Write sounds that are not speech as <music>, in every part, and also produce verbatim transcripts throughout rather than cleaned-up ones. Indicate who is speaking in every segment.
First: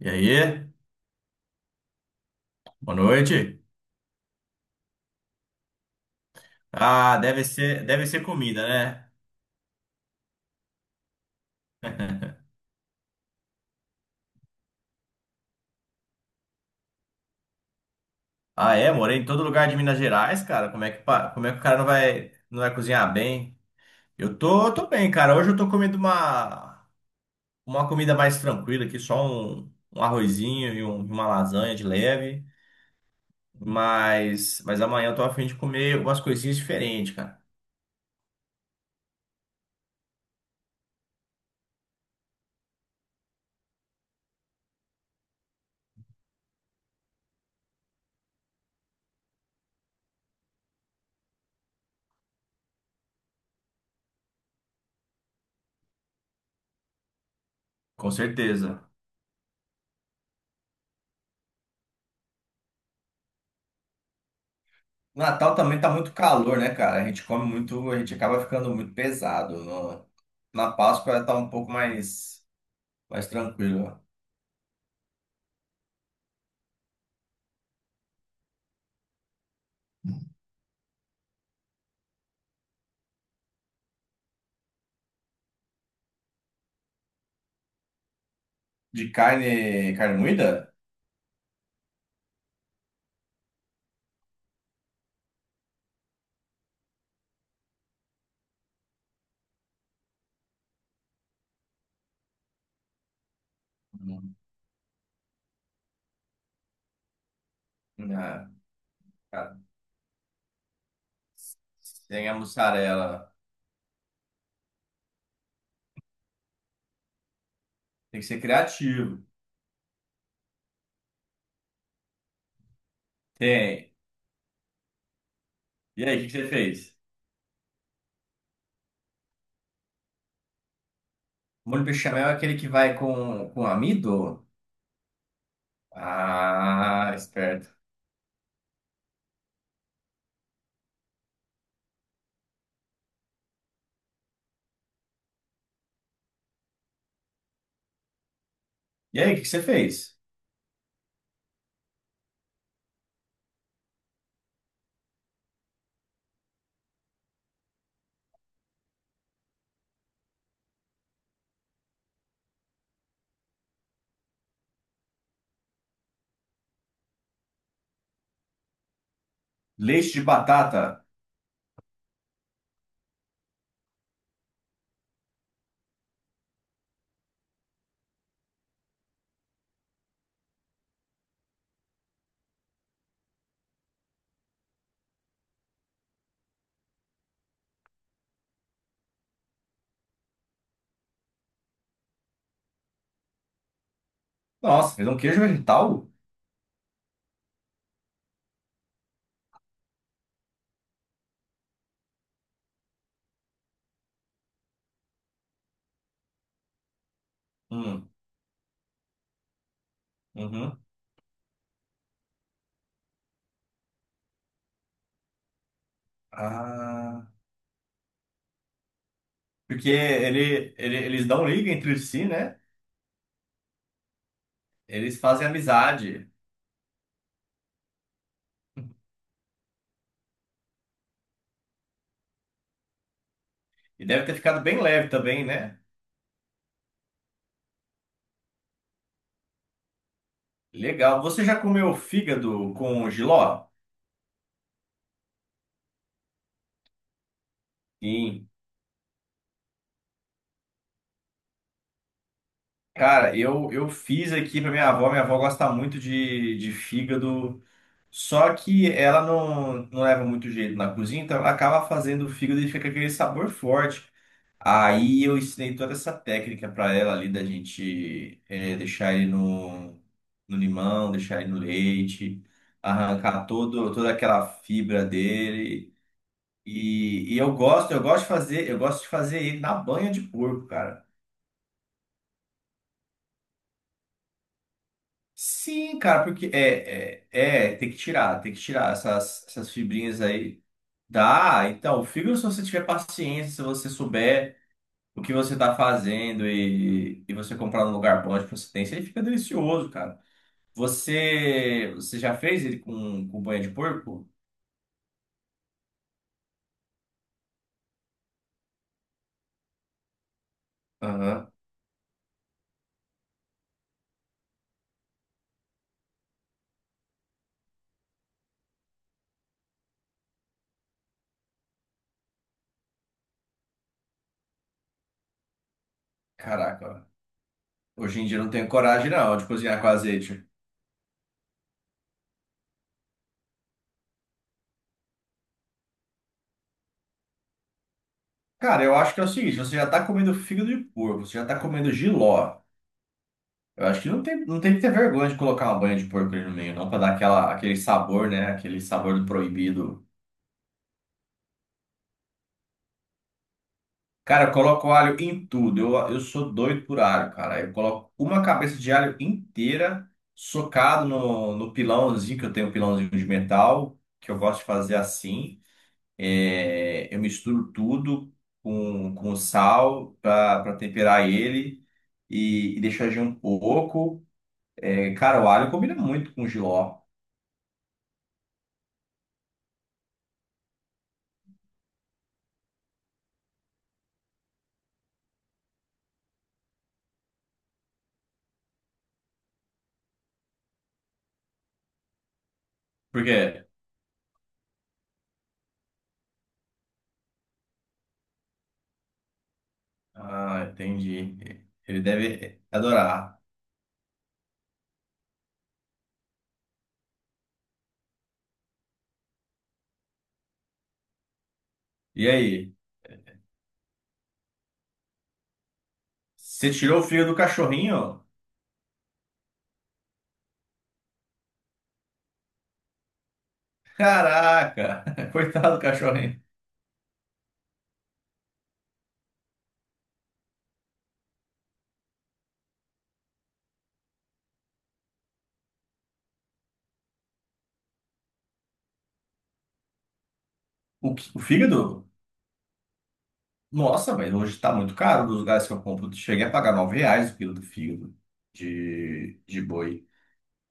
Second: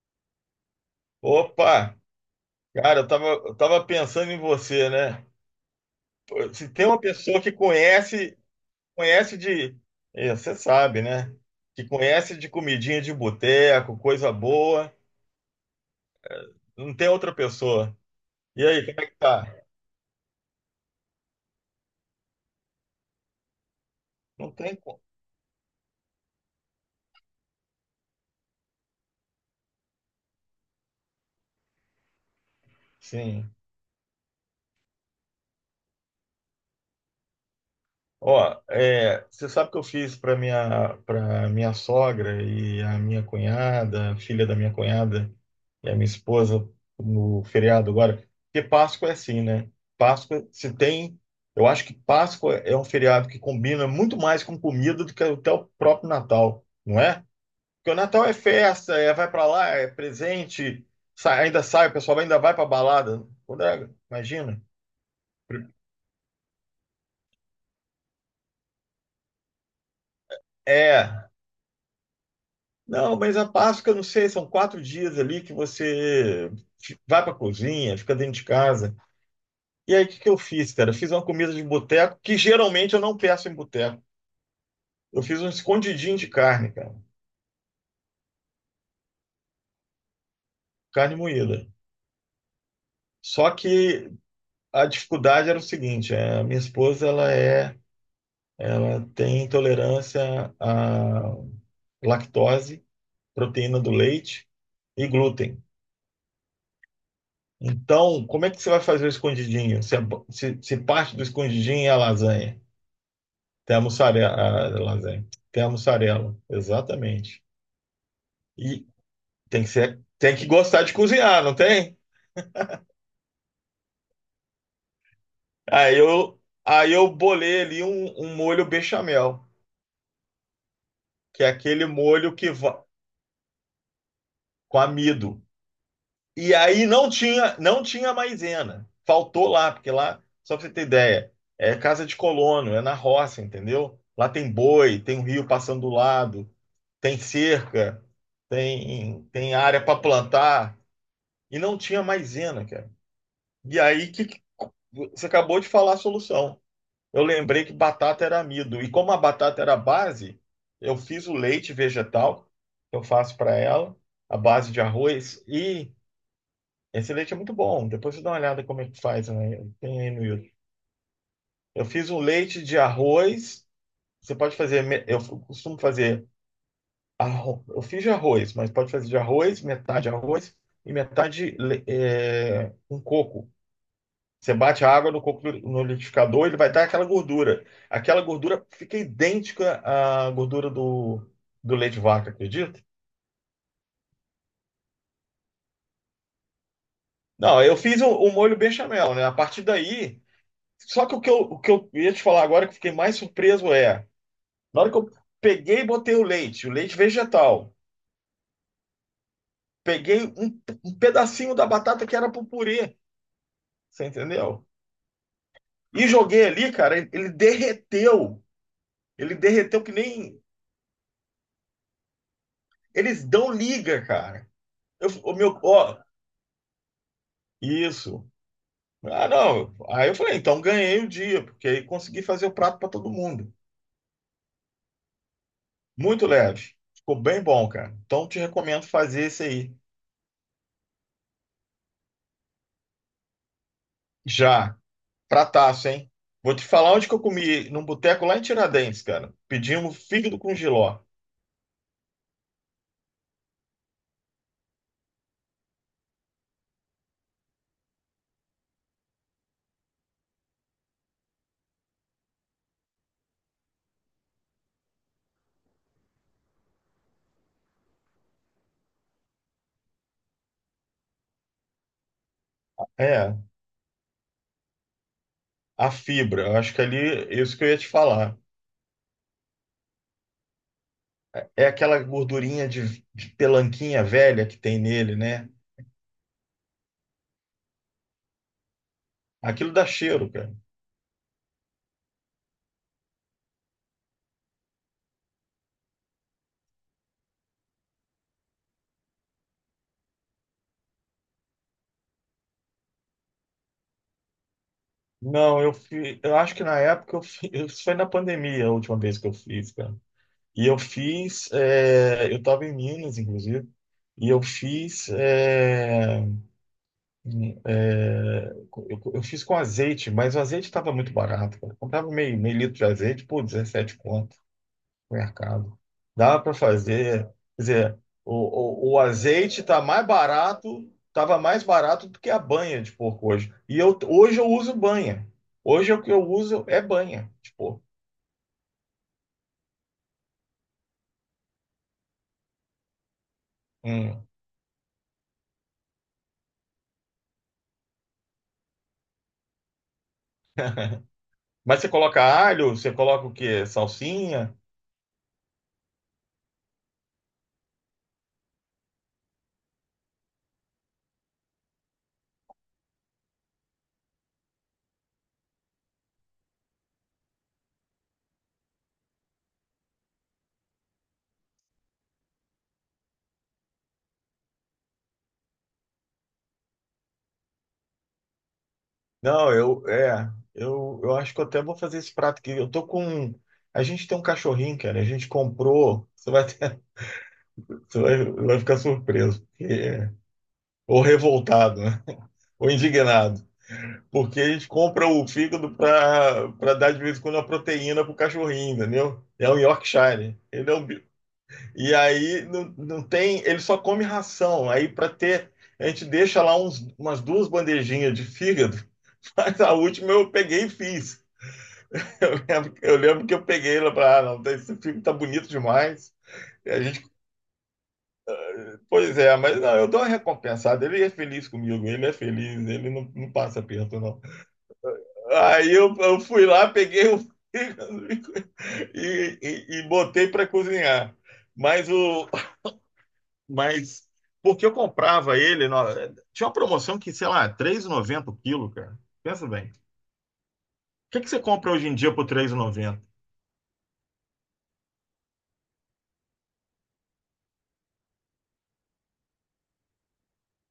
Speaker 1: E aí?
Speaker 2: Opa,
Speaker 1: Boa
Speaker 2: cara, eu tava, eu
Speaker 1: noite.
Speaker 2: tava pensando em você, né? Pô, se tem uma
Speaker 1: Ah,
Speaker 2: pessoa
Speaker 1: deve
Speaker 2: que
Speaker 1: ser, deve ser
Speaker 2: conhece,
Speaker 1: comida, né?
Speaker 2: conhece de, é, você sabe, né? Que conhece de comidinha de boteco, coisa boa, não tem outra pessoa. E
Speaker 1: Ah,
Speaker 2: aí,
Speaker 1: é,
Speaker 2: como é que
Speaker 1: morei em todo
Speaker 2: tá?
Speaker 1: lugar de Minas Gerais, cara. Como é que, pa- como é que o cara não vai, não vai cozinhar bem? Eu
Speaker 2: Não
Speaker 1: tô,
Speaker 2: tem
Speaker 1: tô
Speaker 2: como.
Speaker 1: bem, cara. Hoje eu tô comendo uma, uma comida mais tranquila aqui, só um, um arrozinho e um- uma lasanha de leve.
Speaker 2: Sim.
Speaker 1: Mas, mas amanhã eu tô a fim de comer umas coisinhas diferentes, cara.
Speaker 2: Ó, é, você sabe que eu fiz para minha para minha sogra e a minha cunhada, a filha da minha cunhada e a minha esposa no feriado agora. Porque Páscoa é assim, né? Páscoa se tem, eu acho que Páscoa é um feriado que combina muito mais com comida do que até o próprio Natal, não é? Porque o
Speaker 1: Com
Speaker 2: Natal é
Speaker 1: certeza.
Speaker 2: festa, é vai para lá, é presente, sai- ainda sai, o pessoal ainda vai para balada. Quando é- imagina.
Speaker 1: Natal também tá muito calor, né, cara? A gente come muito, a gente acaba ficando muito pesado. No- na Páscoa
Speaker 2: É.
Speaker 1: tá um pouco mais,
Speaker 2: Não,
Speaker 1: mais
Speaker 2: mas a Páscoa,
Speaker 1: tranquilo.
Speaker 2: não sei, são quatro dias ali que você fi- vai para a cozinha, fica dentro de casa. E aí, o que que eu fiz, cara? Fiz uma comida de boteco, que geralmente eu não peço em boteco. Eu fiz um escondidinho de carne, cara,
Speaker 1: De carne, carne moída?
Speaker 2: carne moída. Só que a dificuldade era o seguinte, é, a minha esposa, ela é, ela tem intolerância à lactose, proteína do
Speaker 1: Não.
Speaker 2: leite e glúten. Então, como
Speaker 1: Ah,
Speaker 2: é que você vai fazer o
Speaker 1: cara,
Speaker 2: escondidinho? Se, a- se se parte do escondidinho é a
Speaker 1: sem a
Speaker 2: lasanha?
Speaker 1: mussarela.
Speaker 2: Tem a mussarela, a lasanha. Tem a mussarela, exatamente.
Speaker 1: Tem que ser
Speaker 2: E
Speaker 1: criativo.
Speaker 2: tem que ser, tem que gostar de cozinhar, não tem?
Speaker 1: Tem.
Speaker 2: Aí
Speaker 1: E aí, o que que
Speaker 2: eu,
Speaker 1: você
Speaker 2: aí
Speaker 1: fez?
Speaker 2: eu bolei ali um, um molho bechamel, que é aquele
Speaker 1: Molho bechamel é
Speaker 2: molho que
Speaker 1: aquele que
Speaker 2: va-
Speaker 1: vai com, com amido?
Speaker 2: com amido. E aí não
Speaker 1: Ah,
Speaker 2: tinha,
Speaker 1: esperto.
Speaker 2: não tinha maisena. Faltou lá, porque lá, só pra você ter ideia, é casa de colono, é na roça, entendeu? Lá tem boi, tem um rio passando do lado, tem cerca,
Speaker 1: E
Speaker 2: tem,
Speaker 1: aí, o que que
Speaker 2: tem
Speaker 1: você
Speaker 2: área para
Speaker 1: fez?
Speaker 2: plantar. E não tinha maisena, cara. E aí que que- você acabou de falar a solução. Eu lembrei que batata era amido. E como a batata era a base, eu fiz o leite vegetal, que eu faço para ela, a base de arroz. E esse leite é muito bom. Depois você dá uma olhada como é que faz, né? Tem aí
Speaker 1: Leite de
Speaker 2: no YouTube.
Speaker 1: batata?
Speaker 2: Eu fiz um leite de arroz. Você pode fazer, me- eu costumo fazer, arro- eu fiz de arroz, mas pode fazer de arroz, metade arroz e metade le- é, um coco. Você bate a água no, coco- no liquidificador, ele vai dar aquela gordura. Aquela gordura fica idêntica à gordura do, do leite de vaca, acredita?
Speaker 1: Nossa, fez um queijo vegetal?
Speaker 2: Não, eu fiz o, o molho bechamel, né? A partir daí. Só que o que eu, o que eu ia te falar agora, que eu fiquei mais surpreso, é. Na hora que eu peguei e botei o leite, o leite vegetal,
Speaker 1: Hum,
Speaker 2: peguei um,
Speaker 1: uhum.
Speaker 2: um pedacinho da batata que era pro purê, você entendeu? E joguei ali, cara, ele ele
Speaker 1: Ah.
Speaker 2: derreteu. Ele derreteu
Speaker 1: Porque
Speaker 2: que nem.
Speaker 1: ele, ele- eles dão liga entre si, né?
Speaker 2: Eles dão liga, cara. Eu,
Speaker 1: Eles
Speaker 2: o
Speaker 1: fazem
Speaker 2: meu, ó.
Speaker 1: amizade.
Speaker 2: Isso. Ah, não. Aí eu falei, então ganhei o dia, porque aí consegui fazer o prato para todo mundo.
Speaker 1: E deve ter ficado bem leve também, né?
Speaker 2: Muito leve. Ficou bem bom, cara. Então te recomendo fazer esse aí.
Speaker 1: Legal. Você já comeu fígado com jiló?
Speaker 2: Já. Prataço, hein? Vou te falar onde que eu comi, num boteco lá em
Speaker 1: Sim.
Speaker 2: Tiradentes, cara. Pedimos fígado com jiló.
Speaker 1: Cara, eu, eu fiz aqui pra minha avó. Minha avó gosta muito de, de fígado. Só que ela não, não leva muito jeito na cozinha, então ela acaba fazendo o fígado e fica aquele sabor forte. Aí eu ensinei toda essa técnica para ela ali da gente eh, deixar ele no, no limão, deixar ele no leite,
Speaker 2: É,
Speaker 1: arrancar todo, toda aquela fibra
Speaker 2: a
Speaker 1: dele.
Speaker 2: fibra. Eu acho que ali,
Speaker 1: E, e eu
Speaker 2: isso que eu ia te
Speaker 1: gosto, eu gosto de
Speaker 2: falar.
Speaker 1: fazer, eu gosto de fazer ele na banha de porco, cara.
Speaker 2: É aquela gordurinha de, de pelanquinha velha que tem nele, né?
Speaker 1: Sim, cara, porque é, é, é, tem que tirar, tem que tirar essas,
Speaker 2: Aquilo
Speaker 1: essas
Speaker 2: dá
Speaker 1: fibrinhas
Speaker 2: cheiro, cara.
Speaker 1: aí. Dá, então, fibra se você tiver paciência, se você souber. O que você tá fazendo e, e você comprar num lugar bom de procedência, ele fica delicioso, cara. Você, você já fez ele com, com banha de porco?
Speaker 2: Não, eu fiz. Eu acho que na época eu fiz. <laughs> Isso foi na pandemia a última vez que eu fiz, cara. E eu fiz.
Speaker 1: Aham.
Speaker 2: é, eu tava em Minas, inclusive. E eu fiz. é, é, eu, eu fiz com azeite, mas o azeite estava muito barato, cara. Eu comprava meio, meio litro de azeite por dezessete conto mercado. Dá para
Speaker 1: Caraca,
Speaker 2: fazer, quer dizer,
Speaker 1: ó. Hoje em dia eu não tenho
Speaker 2: o, o, o
Speaker 1: coragem não de
Speaker 2: azeite tá
Speaker 1: cozinhar com
Speaker 2: mais
Speaker 1: azeite.
Speaker 2: barato, tava mais barato do que a banha de porco hoje. E eu, hoje eu uso banha. Hoje o que eu uso é banha de porco.
Speaker 1: Cara, eu acho que é o seguinte, você já tá comendo fígado de porco, você já tá comendo jiló. Eu acho que não
Speaker 2: Hum.
Speaker 1: tem, não tem que ter vergonha de colocar uma banha de porco ali no meio, não, pra dar aquela, aquele sabor, né? Aquele sabor do proibido.
Speaker 2: Mas você coloca alho, você coloca o quê?
Speaker 1: Cara, eu
Speaker 2: Salsinha?
Speaker 1: coloco alho em tudo. Eu, eu sou doido por alho, cara. Eu coloco uma cabeça de alho inteira socado no, no pilãozinho, que eu tenho um pilãozinho de metal, que eu gosto de fazer assim. É, eu misturo tudo com, com sal para temperar ele e, e deixo agir um pouco. É, cara, o alho combina muito com jiló.
Speaker 2: Não, eu, é, eu, eu acho que eu até vou fazer esse prato aqui. Eu tô com, a gente tem um cachorrinho, cara, a gente comprou, você vai, ter- <laughs> você vai, vai, ficar surpreso, porque- é, ou revoltado, né? Ou
Speaker 1: Por
Speaker 2: indignado.
Speaker 1: quê?
Speaker 2: Porque eles compram o fígado para dar de vez em quando uma proteína pro cachorrinho, entendeu? É um Yorkshire.
Speaker 1: Ah,
Speaker 2: Ele é um... bi-
Speaker 1: entendi.
Speaker 2: E
Speaker 1: Ele
Speaker 2: aí
Speaker 1: deve
Speaker 2: não, não tem.
Speaker 1: adorar.
Speaker 2: Ele só come ração. Aí para ter. A gente deixa lá uns, umas duas bandejinhas de fígado, <laughs> mas a última eu peguei e fiz. <laughs>
Speaker 1: E
Speaker 2: Eu lembro,
Speaker 1: aí?
Speaker 2: que- eu lembro que eu peguei lá para. Ah, não, esse fígado tá bonito demais. E
Speaker 1: Você
Speaker 2: a
Speaker 1: tirou o
Speaker 2: gente,
Speaker 1: fio do cachorrinho?
Speaker 2: pois é, mas não, eu dou uma recompensada. Ele é feliz comigo, ele é feliz, ele não, não passa perto, não.
Speaker 1: Caraca, <laughs>
Speaker 2: Aí
Speaker 1: coitado do
Speaker 2: eu, eu
Speaker 1: cachorrinho.
Speaker 2: fui lá, peguei o fígado <laughs> e, e, e botei para cozinhar. Mas o. Mas porque eu comprava ele. No- Tinha uma promoção que, sei lá, R três reais e noventa centavos o quilo, cara. Pensa bem. O
Speaker 1: O,
Speaker 2: que que
Speaker 1: qui-
Speaker 2: você
Speaker 1: o
Speaker 2: compra hoje em
Speaker 1: fígado?
Speaker 2: dia por três e noventa?
Speaker 1: Nossa, mas hoje tá muito caro dos lugares que eu compro. Cheguei a pagar nove reais o quilo do fígado de, de boi.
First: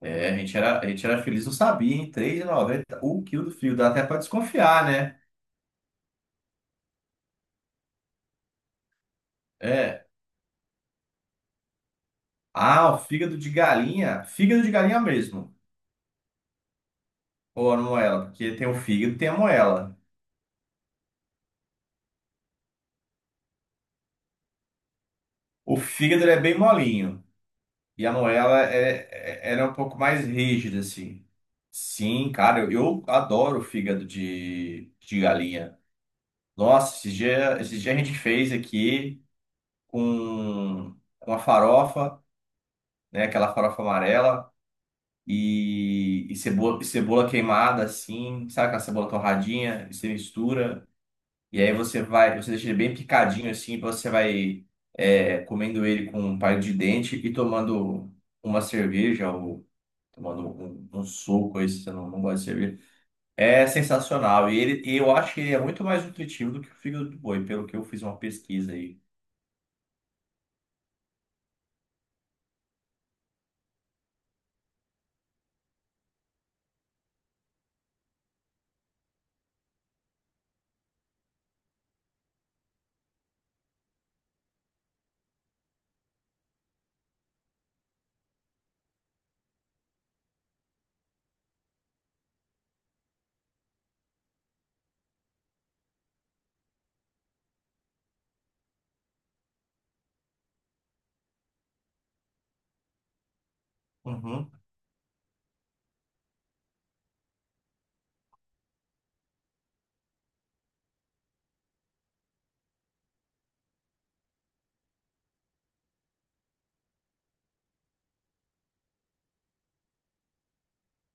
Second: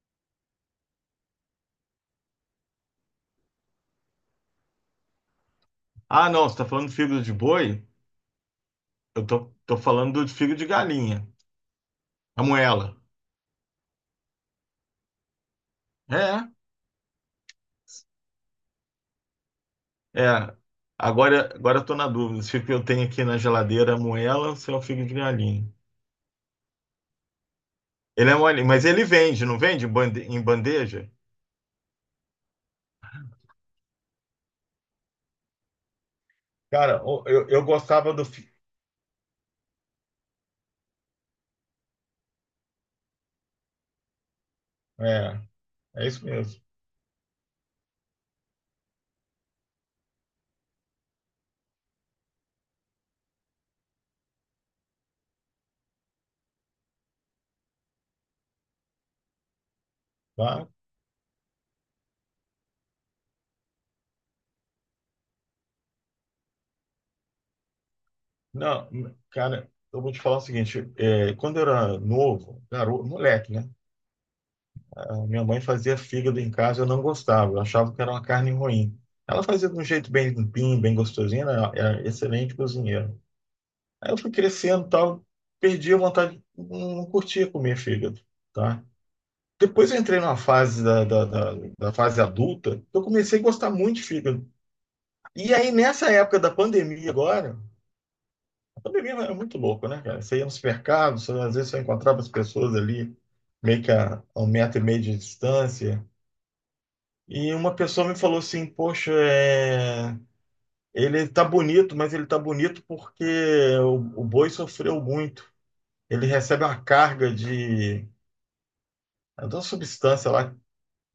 Speaker 1: É, a gente era, a gente era feliz, não sabia, hein? três e noventa o quilo do fígado. Dá até pra desconfiar, né?
Speaker 2: Ah, não, você está falando de fígado de boi? Eu tô, tô
Speaker 1: É.
Speaker 2: falando de fígado de galinha. A
Speaker 1: Ah,
Speaker 2: moela.
Speaker 1: o fígado de galinha. Fígado de galinha mesmo.
Speaker 2: É.
Speaker 1: Ou a moela, porque tem o fígado e tem a moela.
Speaker 2: É, agora, agora eu tô na dúvida se o que eu tenho aqui na geladeira é moela ou se é o figo de galinha.
Speaker 1: O fígado ele é bem molinho. E a
Speaker 2: Ele é
Speaker 1: Noela
Speaker 2: mole, mas ele
Speaker 1: é,
Speaker 2: vende,
Speaker 1: é-
Speaker 2: não
Speaker 1: era um
Speaker 2: vende em
Speaker 1: pouco
Speaker 2: bande-
Speaker 1: mais
Speaker 2: em
Speaker 1: rígida,
Speaker 2: bandeja?
Speaker 1: assim. Sim, cara, eu, eu adoro fígado de, de galinha. Nossa,
Speaker 2: Cara,
Speaker 1: esse
Speaker 2: o- eu,
Speaker 1: dia,
Speaker 2: eu
Speaker 1: esse dia a
Speaker 2: gostava
Speaker 1: gente
Speaker 2: do. fi-
Speaker 1: fez aqui com uma farofa, né? Aquela farofa amarela
Speaker 2: É, é isso
Speaker 1: e, e
Speaker 2: mesmo.
Speaker 1: cebola, e cebola queimada, assim, sabe aquela cebola torradinha? E você mistura e aí você vai, você deixa ele bem picadinho, assim, você vai é, comendo ele com um palito de dente e tomando uma cerveja tomando
Speaker 2: Tá?
Speaker 1: um, um um suco, aí se você não, não gosta de cerveja. É sensacional. E ele, e eu acho que ele é muito mais nutritivo do que o fígado do boi, pelo que eu fiz uma pesquisa
Speaker 2: Não,
Speaker 1: aí.
Speaker 2: cara, eu vou te falar o seguinte: é, quando eu era novo, garoto, moleque, né? A minha mãe fazia fígado em casa, eu não gostava, eu achava que era uma carne ruim. Ela fazia de um jeito bem limpinho, bem gostosinho, né, ela era excelente cozinheira. Aí eu fui crescendo e tal, perdi a vontade, não não curtia comer fígado, tá? Depois eu entrei numa fase da, da, da, da fase adulta, que eu comecei a gostar muito de fígado. E aí, nessa época da pandemia agora, a pandemia é muito louco, né, cara? Você ia no supermercado, você, às vezes você encontrava as pessoas ali, meio que a, a um
Speaker 1: Uhum.
Speaker 2: metro e meio de distância, e uma pessoa me falou assim, poxa, é... ele tá bonito, mas ele tá bonito porque o, o boi sofreu muito. Ele recebe uma carga de, é de uma substância lá,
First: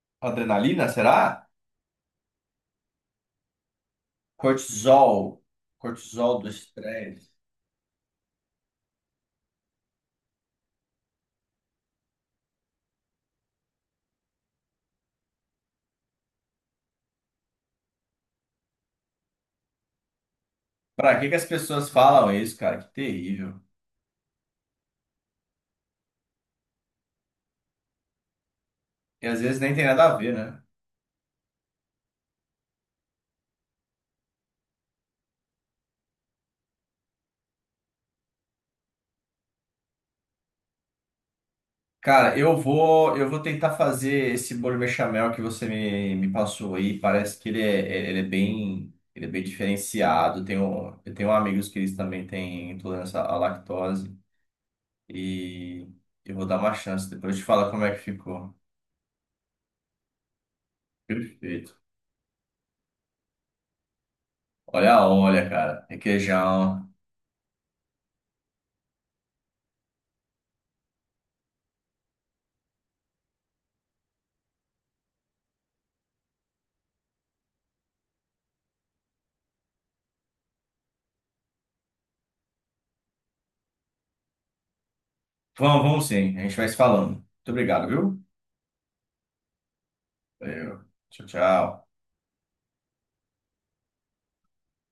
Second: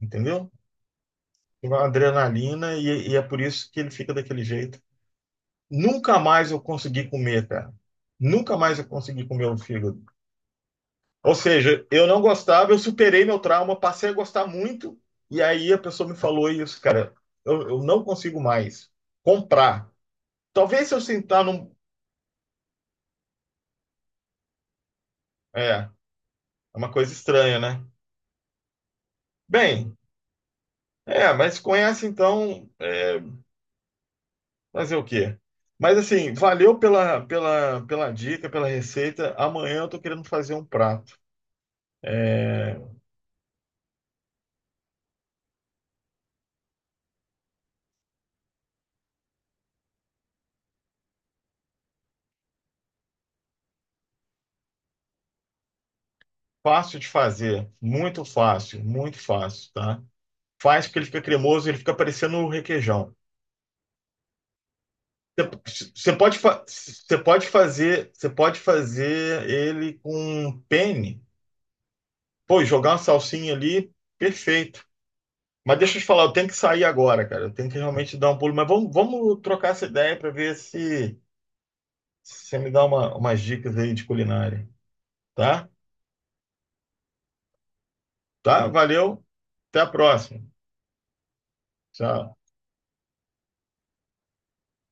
Speaker 2: entendeu?
Speaker 1: Adrenalina, será?
Speaker 2: Uma adrenalina e, e é por isso que ele fica daquele jeito.
Speaker 1: Cortisol.
Speaker 2: Nunca
Speaker 1: Cortisol do
Speaker 2: mais eu consegui
Speaker 1: estresse.
Speaker 2: comer, cara. Nunca mais eu consegui comer o fígado. Ou seja, eu não gostava, eu superei meu trauma, passei a gostar muito, e aí a pessoa me falou isso, cara. Eu, eu não consigo mais comprar. Talvez se eu
Speaker 1: Pra que que
Speaker 2: sentar
Speaker 1: as
Speaker 2: num.
Speaker 1: pessoas falam isso, cara? Que terrível.
Speaker 2: É, é uma coisa estranha, né?
Speaker 1: E às vezes nem tem
Speaker 2: Bem,
Speaker 1: nada a ver, né?
Speaker 2: é, mas conhece então. é, Fazer o quê? Mas assim, valeu pela, pela, pela dica, pela receita. Amanhã eu estou querendo fazer um prato.
Speaker 1: Cara, eu
Speaker 2: É
Speaker 1: vou, eu vou tentar fazer esse bolo bechamel que você me, me passou aí. Parece que ele é, ele é bem, ele é bem diferenciado. Tenho, eu tenho amigos que eles também têm intolerância à lactose e eu vou dar uma
Speaker 2: fácil de
Speaker 1: chance. Depois eu te
Speaker 2: fazer,
Speaker 1: falo como é que
Speaker 2: muito
Speaker 1: ficou.
Speaker 2: fácil, muito fácil, tá? Faz porque ele fica cremoso,
Speaker 1: Perfeito.
Speaker 2: ele fica parecendo um requeijão.
Speaker 1: Olha, olha, cara,
Speaker 2: Você você pode, fa-
Speaker 1: requeijão.
Speaker 2: você pode fazer, você pode fazer ele com um penne. Pô, jogar uma salsinha ali, perfeito. Mas deixa eu te falar, eu tenho que sair agora, cara. Eu tenho que realmente dar um pulo. Mas vamos, vamos trocar essa ideia para ver se você me dá uma, umas dicas aí de culinária, tá?
Speaker 1: Vamos, vamos sim. A gente vai se falando. Muito obrigado, viu?
Speaker 2: Tá? Valeu, até a próxima.
Speaker 1: Valeu. Tchau, tchau.
Speaker 2: Tchau.